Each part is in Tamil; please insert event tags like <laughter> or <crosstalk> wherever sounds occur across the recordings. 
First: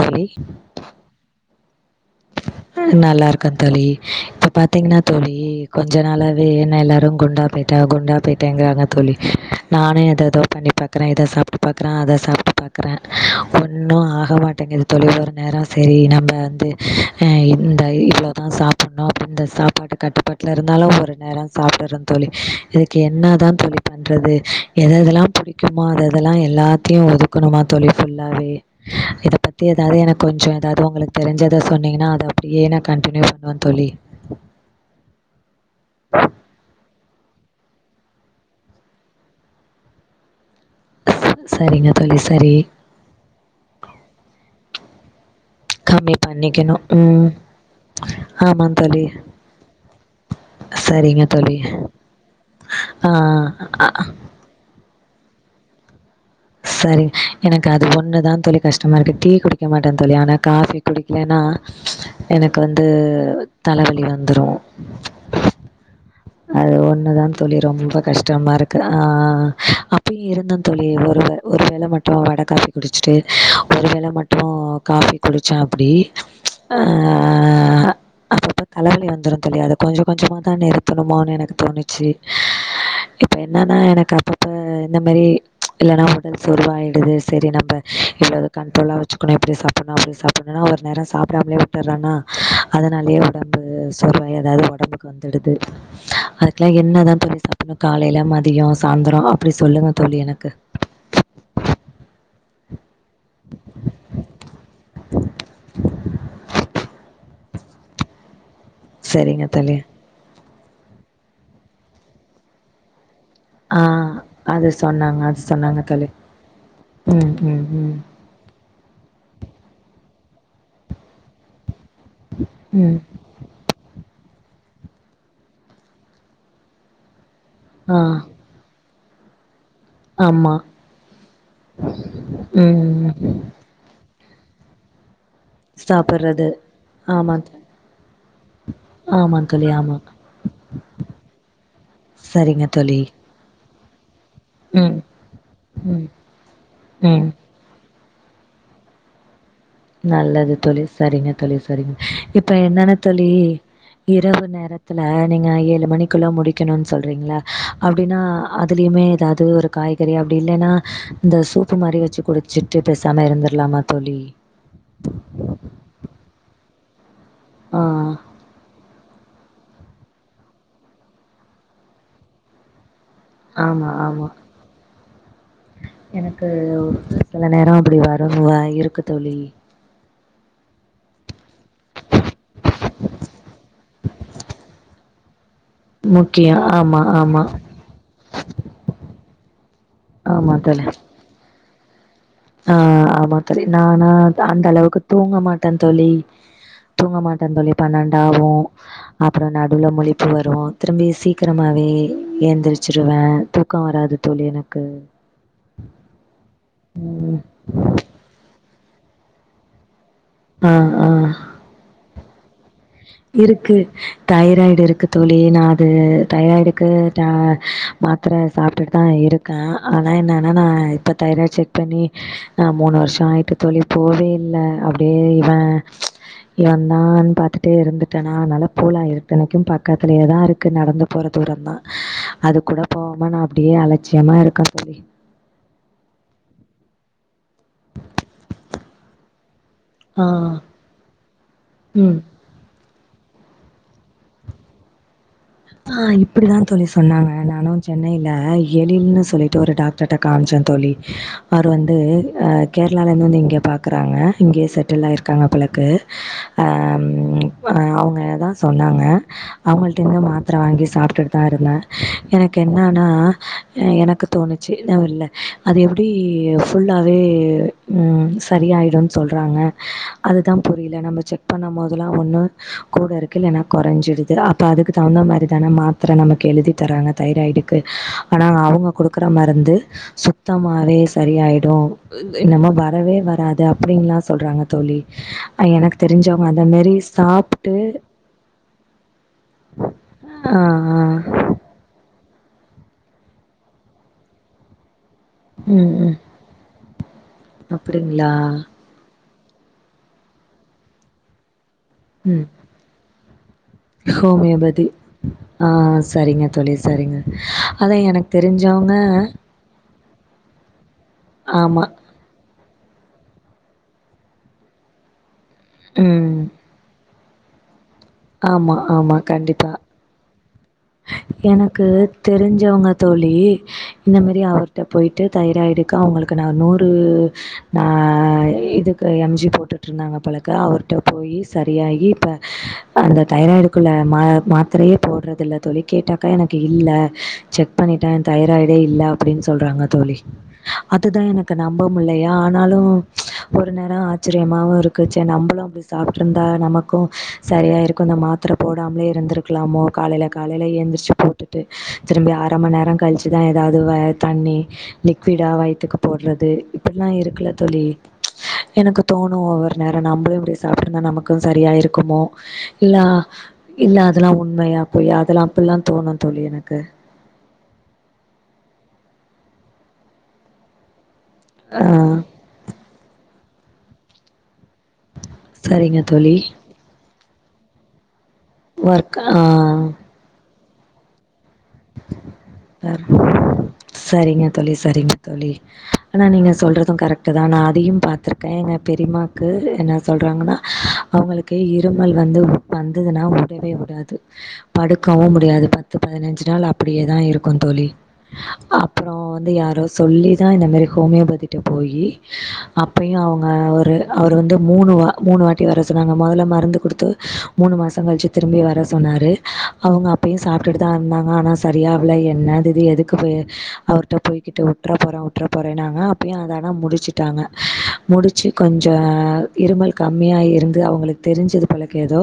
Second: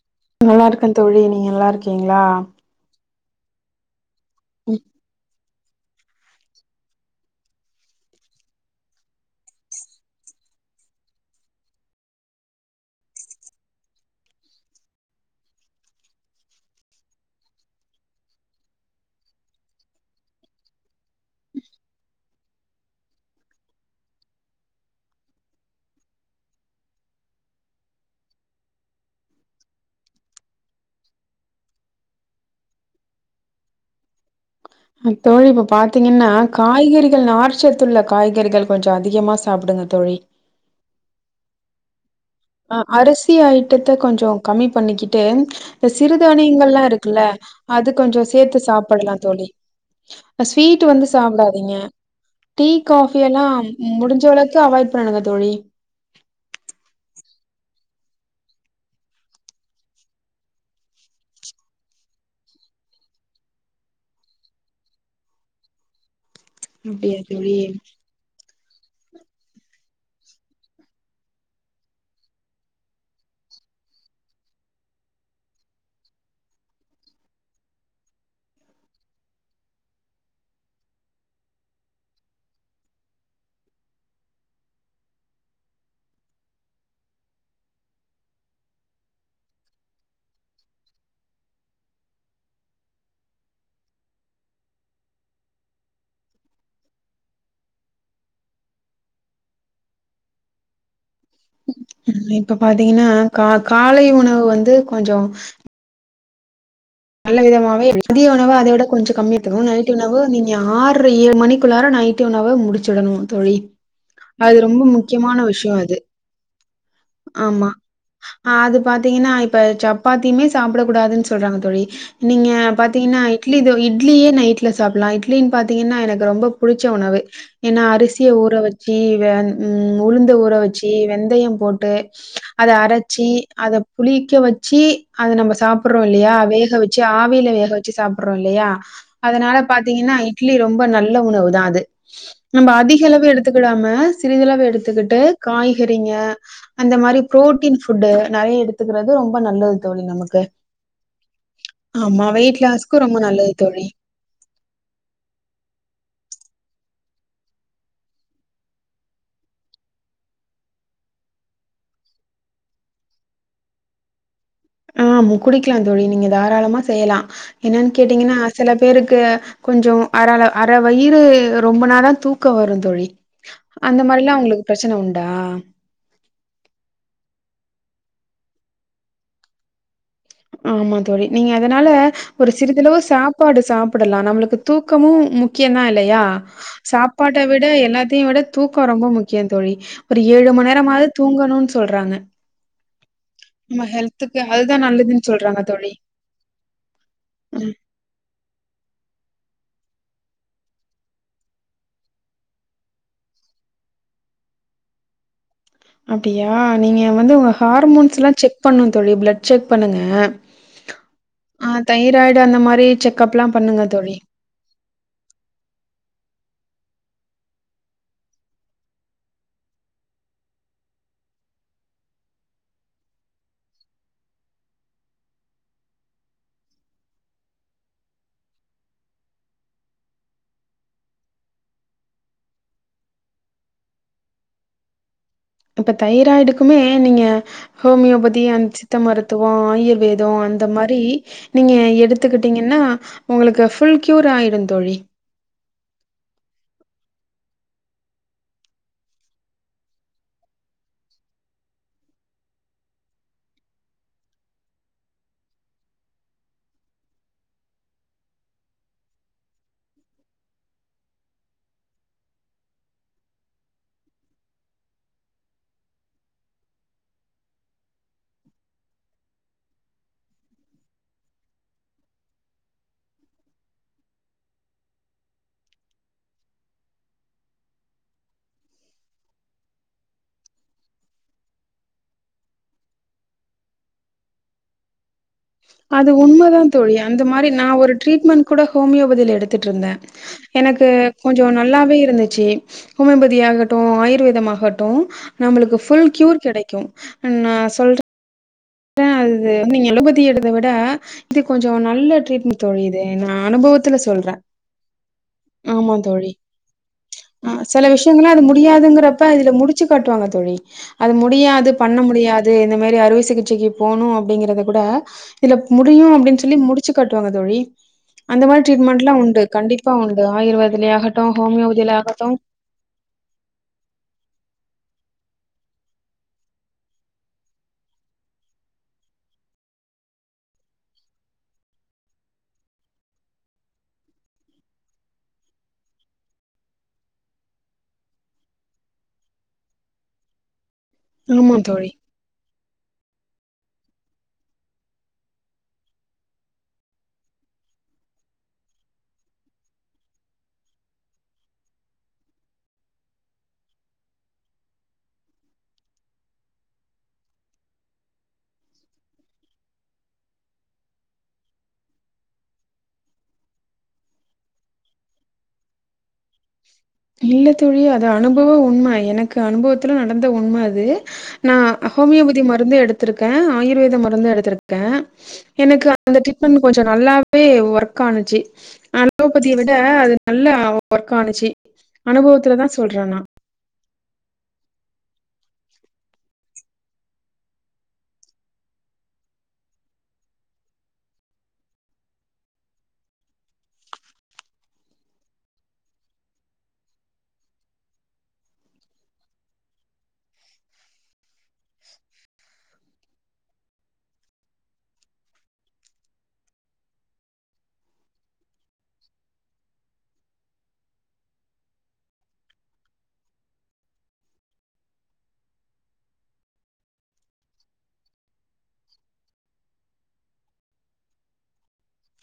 தோழி நல்லா இருக்க தோழி நீங்க நல்லா இருக்கீங்களா நல்லா இருக்க தோழி இப்ப பாத்தீங்கன்னா தோழி கொஞ்ச நாளாவே என்ன எல்லோரு குண்டா போயிட்ட குண்டா போயிட்டேங்கிறாங்க தோழி நானு எதோ எதோ பண்ணி பா க்கற இத சாப்ட்டு பாக்கற அத சாப்ட்டு பாக்கற ஒன்னு ஆக மாட்டேங்குது தோழி ஒரு நேரோ செரி நம்ம வந்து அ இந்த இவ்ளோதா சாப்படணு அப்டினு இந்த சாப்பாட்டு கட்டுப்பாட்டுல இருந்தாலு ஒரு நேரோ சாப்ட்டற தோழி இதுக்கு என்ன தா தோழி பண்றது எத எதெல்லா பிடிக்குமோ அதெல்லா எல்லாத்தையும் ஒது க்கனுமா தோழி ஃபுல்லாவே இத பத்தி எதாவது எனக் கொஞ்சோ ஏதாவது உங்களுக்கு தெரிஞ்சது இத சொன்னிங்கன்னா அத அப்படியே நா கன்டினியூ பண்ணுவ தோழி தோழி இப்ப பாத்தீங்கன்னா காய்கறிகள் நார் சத்துள்ள காய்கறிகள் கொஞ்சோ அதிகமா சாப்டுங்க தோழி சரிங்க தோழி சரி அ அரிசி ஐட்டத்த கொஞ்சோ கம்மி பண்ணிக்கிட்டு இந்த கம்மி சிறுதானியங்கலா பண்ணிக்கணும் இருக்குல்ல ம் அது கொஞ்சோ சேத்து சாப்படலா தோழி இப்ப ஸ்வீட் வந்து சரிங்க தோழி சாப்டாதீங்க டீ ஆ காஃபி எல்லா அ முடிஞ்ச அளவுக்கு அவாய்ட் பண்ணிடுங்க தோழி சரி எனக்கு அது ஒன்னு தா தோழி கஷ்டமா இருக்கு டீ குடிக்க மாட்ட தோழி ஆனா காஃபி குடிக்கலன்னா எனக்கு வந்து தலவலி வந்துரு அது ஒன்னுதா தோழி ரொம்ப கஷ்டமா இருக் கு ஆ அப்பயு இருந்த தோழி ஒரு வ ஒரு வேள மட்டு வட காஃபி குடிச்சுட்டு ஒருவேள மட்டு காஃபி குடிச்ச அப்புடி ஆ அப்பப்ப தலவலி வந்துரு தோழி அத கொஞ்ச கொஞ்சமாதா நிருத் தணுமோன் எனக்கு தோணுச்சு இப்ப என்னன்னா எனக்கு அப்பப்ப இந்த மாரி இல்லன்னா உடல் சோருவாயிடுது சரி நம்ம இல்ல அத கண்ட்ரோலா வச்சுக்கணு இப்டி சாப்பட்னு அப்டி சாப்பட்னு ஒரு நேரோ சாப்பிடாமலே விட்டுரேனா அதனாலயே உடம்பு சோறுவாயி எதாவது உடம்புக்கு வந்துடுது அதுக்கெல்லா என்னதா தோழி சாப்பட்ணு காலையில மதியோ சாந்தரோ அப்படி சொல்லுங்க தோழி எனக்கு இப்ப பாத்தீங்கன்னா கா காலை உணவு வந்து கொஞ்சோ நல்ல விதமாவே மதிய உணவு அத விட கொஞ்சோ கம்மி சரிங்க எடுத்துக்குன் தோழி நைட் உணவு நீங் க ஆர்ற ஏழு மணிக்குள்ளாற நைட்டு உணவ முடிச்சுடணு தோழி ஆ அது ரொம்ப சொன்னாங்க முக்கியமான அது விஷயோ சொன்னாங்க அது தோழி ம் ம் ஆமா ம் ஆ அது பாத்தீங்ன்னா இப்ப சப்பாத்தியுமே சாப்ட கூடாதுன் சொல்றாங்க தோழி நீங்க ம் பாத்தீங்ன்னா இட்லி தோ இட்லியே நைட்ல சாப்புல்லா இட்லின்னு பாத்தீங்கன்னா எனக்கு ரொம்ப புடிச்ச உணவு ஏனா ஆ அரிசிய ஊற வச்சி வெ ம் உளுந்த ஆமா ஊற வச்சி வெந்தயம் போ ட்டு அத அரச்சி ம் அத புளிக்க வச்சி அத நம்ம சாப்பறோ இல்லையா சாப்பிடுறது வேக வச்சி ஆமா ஆவியில தோழி. வேக வச்சி சாப்பறோ இல்லையா ஆமாங் அதனால தோழி ஆமா பாத்தீங்கன்னா இட்லி ரொம்ப நல்ல உணவு தா அது சரிங்க நம்ப தோழி அதிக அளவு எடு த்துக்கிடாம சிறிதளவு ம் எடுத்துக்கிட்டு ம் காய்கறிங்க அந்த மாரி ம் ப்ரோட்டீன் ஃபுட்டு நறைய எடுத்துக்கிறது ரொம்ப நல்லது தோழி நமக்கு. நல்லது தோழி சரிங்க தோழி சரிங்க ஆமா, இப்ப வெயிட் என்னனா லாஸ்க்கு ரொம்ப தோழி நல்லது தோழி. இரவு நேரத்துல நீங்க ஏழு மணிக்குள்ள முடிக்கணுன் சொல்றீங்ளா அப்டின்னா அதுலயுமே ஏதா து ஒரு காய்கறி அப்டி இல்லேனா இந்த சூப்பு மாரி வச்சு குடிச்சிட்டு பேசாம இருந்திர்லாமா தோழி ஆம் குடிக்கலா தோழி நீங்க தாராளமா செய்யலா ஆ என்னன் கேட்டீங்கன்னா செல பேருக்கு கொஞ்சோ அரர அர வயிறு ரொம்புனாத தூக்கோ வரு தோழி ஆமா அந்த ஆமா மாரிலா உங்ளுக்கு பிரச்சன உண்டா எனக்கு சில நேரோ அப்டி வரு வா இருக்கு தோழி ஆமா தோழி நீங்க அதனால ஒரு சிறிதளவு சாப்பாடு சாப்டலா நம்ளுக்கு தூக்கமு முக்கியோ தா இல்லையா முக்கியோ ஆமா ஆமா சாப்பாட்ட விட எல்லாத்தையு விட தூக்கோ ரொம்ப முக்கியோ தோழி ஒரு ஏழு ஆமா மண் நேரமாது தூங்கணூன் சொல்றாங்க அ ஆமா தோழி நம்ம நானா ஹெல்த்துக்கு அந்த அதுதான் அளவுக்கு நல்லதுன்னு தூங்க சொல்றாங்க மாட்ட தோழி தூங்க மாட்ட தோழி ம். பண்ணண்டாவோ அப்றோ நடுவுல முழிப்பு வரு திரும்பி சீக்கிரமாவே எந்திரிச்சிருவ தூ தூக்கோ வராது தோழி எனக்கு அப்டியா நீங்க வந்து ம் உங்க ஹார்மோன்ஸ்ல்லா செக் பண்ணுந் தோழி பிளட் செக் பண்ணுங்க ஆ ஆ அ தையிராய்டு அந்த மாரி செக்கப்லாம் இருக்கு பண்ணுங்க தோழி. தைராய்டு இருக்கு தோழி நா அது தைராய்டுக்கு டே மாத்திர சாப்ட்டுட்டு தா இருக் க ஆனா என்னனா நா இப்போ தைராய்டு செக் பண்ணி நா மூணு வர்ஷோ ஆயிட்டு தோழி போவே இல்ல அப்டியே இவ இவந்தான் பாத்து ட்டே இருந்துட்டனா அதனால போல இத்தனைக்கோ பக்கத்துலயே தா இருக்கு நடந்து போற தூரோ தா அது கூடோ போவாம நா அப்டியே அலட்சியமா இருக்க தோழி இப்ப தைராய்டுக்குமே நீங்க ஹோமியோபதி அந்த சித்த மருத்துவோ ஆயூர் ஆ. வேதோ அந்த மாரி நீங்க ம். எடுத்துக்கிட் டிங்கன்னா உங்களுக்கு ஃபுல் கியூர் ஆயிடு தோழி அ இப்டிதா தோழி சொன்னாங்க நானு சென்னையில எழில்ன்னு சொல்லிட்டு ஒரு டாக் டர்ட காம்ச்சந்தோழி அவர் வந்து அ கேர்ளாலந்து வந்து இங்க பாக்கறாங்க இங்கேயே செட்டில் ஆயிருக்காங்க போலக்கு அ அ அவுங்க தா சொன்னாங்க அவுங்கள்ட்ட இர்ந்து மா த்திர வாங்கி சாப்ட்டுட் தா இருந்த எனக்கு என்னனா எனக்கு தோணுச்சு இன்ன வெல்ல அது எப்டி ஃபுல்லாவே ம் சரி ஆயிடுன் சொல்றாங்க அதுதா புரியில நம்ம செக் பண்ணம் போதுலா ஒன்னு கூட இருக்கு இல்லேனா கொறஞ்சிடுது அப்போ அதுக்கு தகுந்த மாரி எத்தன மாத்ர நமக்கு எழுதி தராங்க தைராய்டுக்கு ஆனா அவுங்க குடுக்குற மருந்து சுத்தமாவே சரி ஆய்டோ இன்னம வரவே வராது அப்டின்ல்லா சொல்றாங்க தோழி அ எனக்கு அது உண்ம தெரிஞ்சவங்க தா அந்த மாரி தோழி அந்த மாரி நா சாப்ட்டு ஒரு ட்ரீட்மெண்ட் கூட ஹோமியோபதியில எடுத்துட்ருந்தே ஆ எனக்கு ஆ கொஞ்ச நல்லாவே இருந்துச்சு ஹோமியோபதி ஆகட்டும் ஆயுர்வேதம்மாகட்டு நம்புளுக்கு ஃபுல் க்யூர் கெடைக்கு நா சொல்றே அப்டிங்ளா அது நீங்க எலோபதி எடுத்த விட இது கொஞ்ச நல்ல ம் ட்ரீட்மெண் தோழி இது நா அனுபவத்துல ஸ் ஹோமியோபதி ஆ ஆமாம் தோழி சரிங்க சரிங்க. ஆ செல அதான் எனக்கு விஷயங்கள்லா அது தெரிஞ்சவங்க முடியாதுங்கிறப்ப இதுல முடிச் ச்சு காட்டுவாங்க தோழி அது முடியாது ஆமா. பண்ண முடியாது இந்த மாரி அறுவை சிகிச் சைக்கு போனு அப்டிங்குறத கூட இல முடி ம் அப்டினு சொல்லி முடிச்சு காட்டுவாங்க தோழி அந்த மாரி ஆமா ட்ரீட்மெண்ட்லா ஆமா உண்டு கண்டிப்பா உண்டு ஆயுர்வேதலியா ஆகட்டு எனக்கு ஹோமியோபதியில ஆகட்டு தெரிஞ்சவங்க தோழி இந்தமாரி அவர்ட்ட போய்ட்டு தைராய்டுக்கு அவங்ளுக்கு நா நூறு நா இதுக்கு எம் ஜி போட்டுட் இருந்தாங்க போலக்கு அவர்ட்ட போயி சரியாகி இப்ப அந்த தைராய்டுக்குள்ள மா மாத்திரையே போட்றது இல்ல தோழி கேட்டாக்கா எனக்கு இல்ல செக் பண்ணிட்டே தைராய்டே இல்ல அப்டின் சொல்றாங்க தோழி அதுதா எனக்கு ஆமா நம்ப தோழி. முட்லையா ஆனாலு ஒரு நேரோ ஆச்சிரியமாவு இருக்கு சே நம்பளு அப்டி சாப்ட்டு இருந்தா நமக்கு சரியாயி இருக்கு அந்த மாத்திர போடாமலே இருந்துருக்லாமோ காலைல காலைல எந்திரிச்சு போட்டு டு திரும்பி அர மண் நேரோ கழிச்சுதா ஏதாவ்து வே தண்ணி லிக்விடா வயத்துக்கு போட்றது இப்பில்லா இருக்குல்ல தோழி எனக்கு தோணு ஒவ்வொரு நேரோ நம்பளு இப்டி சாப்ட்டு இருந்தா நமக்கு சரியாயிருக்குமோ இல்லா இல்ல அதுல்லா உண்மையா பொய்யா அதெல்லா அப்டில்லா தோணு தோழி எனக்கு இல்ல தோழி அது அனுபவோ உண் எனக்கு அனுபவத்துல நடந்த உண்ம அது நா ஆ ஹோமியோபதி மருந்து எடுத்திருக்கே ஆயுர்வேத மருந்து எடுத்திருக்கே எனக்கு சரிங்க அந்த தோழி. ட்ரீட்மெண்ட் கொஞ்சோ நல்லாவே ஒர்க் ஆனுச்சு ஒர்க் ஆ அலோபதிய விட அது நல்ல ஒர்க ஆனுச்சு அனுபவத்துல தா சொல்றே நா சரிங்க தோழி சரிங்க தோழி ஆனா நீங்க சொல்றதும் கரெக்ட் தா நா அதையும் பாத்திருக்கே எங்க பெரியமாக்கு என்ன சொல்றாங்கன்னா அவங்களுக்கு இருமல் வந்து வந்ததுன்னா உடவே உடாது படுக்கவு முடியாது பத்து பதினஞ்சு நாள் அப்டியேதா இருக்கு தோழி அப்புறோ வந்து யாரோ சொல்லிதா இந்த மாரி ஹோமியோபதிட்ட போயி அப்பயும் அவுங்க ஒரு அவர் வந்து மூணு வா மூணு வாட்டி வர சொன்னாங்க மொதல்ல மருந்து கொடுத்து மூணு மாசோ கழிச்சு திரும்பி வர சொன்னாரு அவுங்க அப்பயு சாப்ட்டுட்டு தா இருந்தாங்க ஆனா சரியாவுல என்னது இது எதுக்கு போய் அவர்ட்ட போய்கிட்டு விட்ற போறே விட்ற போறேன்னாங்க அப்பயு அதெல்லா முடிச்சுட்டாங்க முடிச்சு கொஞ்சோ இருமல் கம்மியா இருந்து அவங்ளுக்கு தெரிஞ்சது போலருக்கு ஏதோ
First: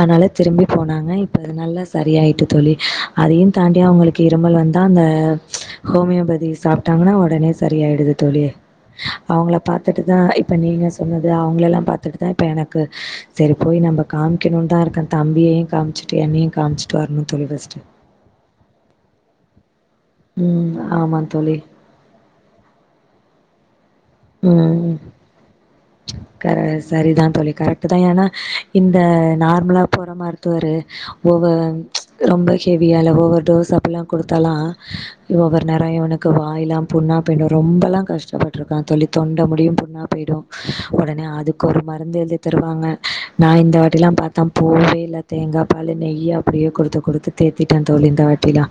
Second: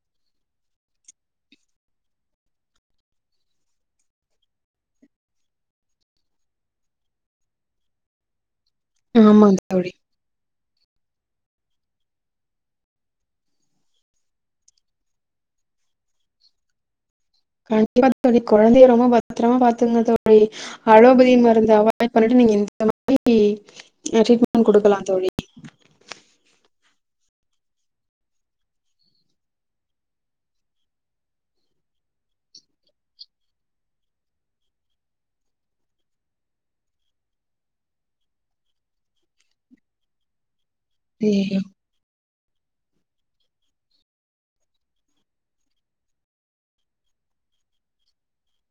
அனால்ல திரும்பி போனாங்க இப்ப அது நல்லா சரியாயிட்டு தோழி அதையும் தாண்டி அவங்களுக்கு இருமல் வந்தா அந்த ஹோமியோபதி சாப்ட்டாங்கன்னா உடனே சரியாயிடுது தோழி அவுங்கள ஆமாங் தோழி பாத்துட்டுதா இப் இப்ப நீங்க சொன்னது அவங்களெல்லா பாத்துட்டு தா இப்ப எனக்கு சரி போய் நம்ம காமிக்கணுன் தா இருக்க தம்பியையு காம் சுட்டு என்னையு காமிச்சுட்டு வரணு தோழி ஃபஸ்ட்டு <inaudible> தோழி கொழந்தைய ரொம்ப பத்ரமா பாத்துகங்க தோழி ம் ஆமா அலோபதி தோழி. மருந்த அவாய்ட் அவாய்ட் பண்ணிட்டு நீங்க இந்த மாரி ட்ரீட்மெண்ட் குடுக்கலா தோழி கரெ சரிதா தோழி கரெக்ட் தா ஏனா இந்த நார்மலா போற மருத்துவரு ஒவ ரொம்ப ஹெவியால ஓவர் டோஸ் அப்பிட்லா குடுத்தாலா ஒவ்வொரு நேரம் இவனுக்கு வாய்லா புண்ணா போய்டு ரொம்பலா கஷ்டப்பட்டுருக்கா தோழி தொண்ட முடியு புண்ணா போய்டோ உடனே அதுக்கு ஒரு மருந்து எழுதி தருவாங்க நா இந்த வாட்டிலா பாத்தா போவே இல்ல தேங்கா பாலு நெய்யு அப்டியே குடுத்து குடுத்து தேத்திட்டே தோழி இந்த வாட்டிலா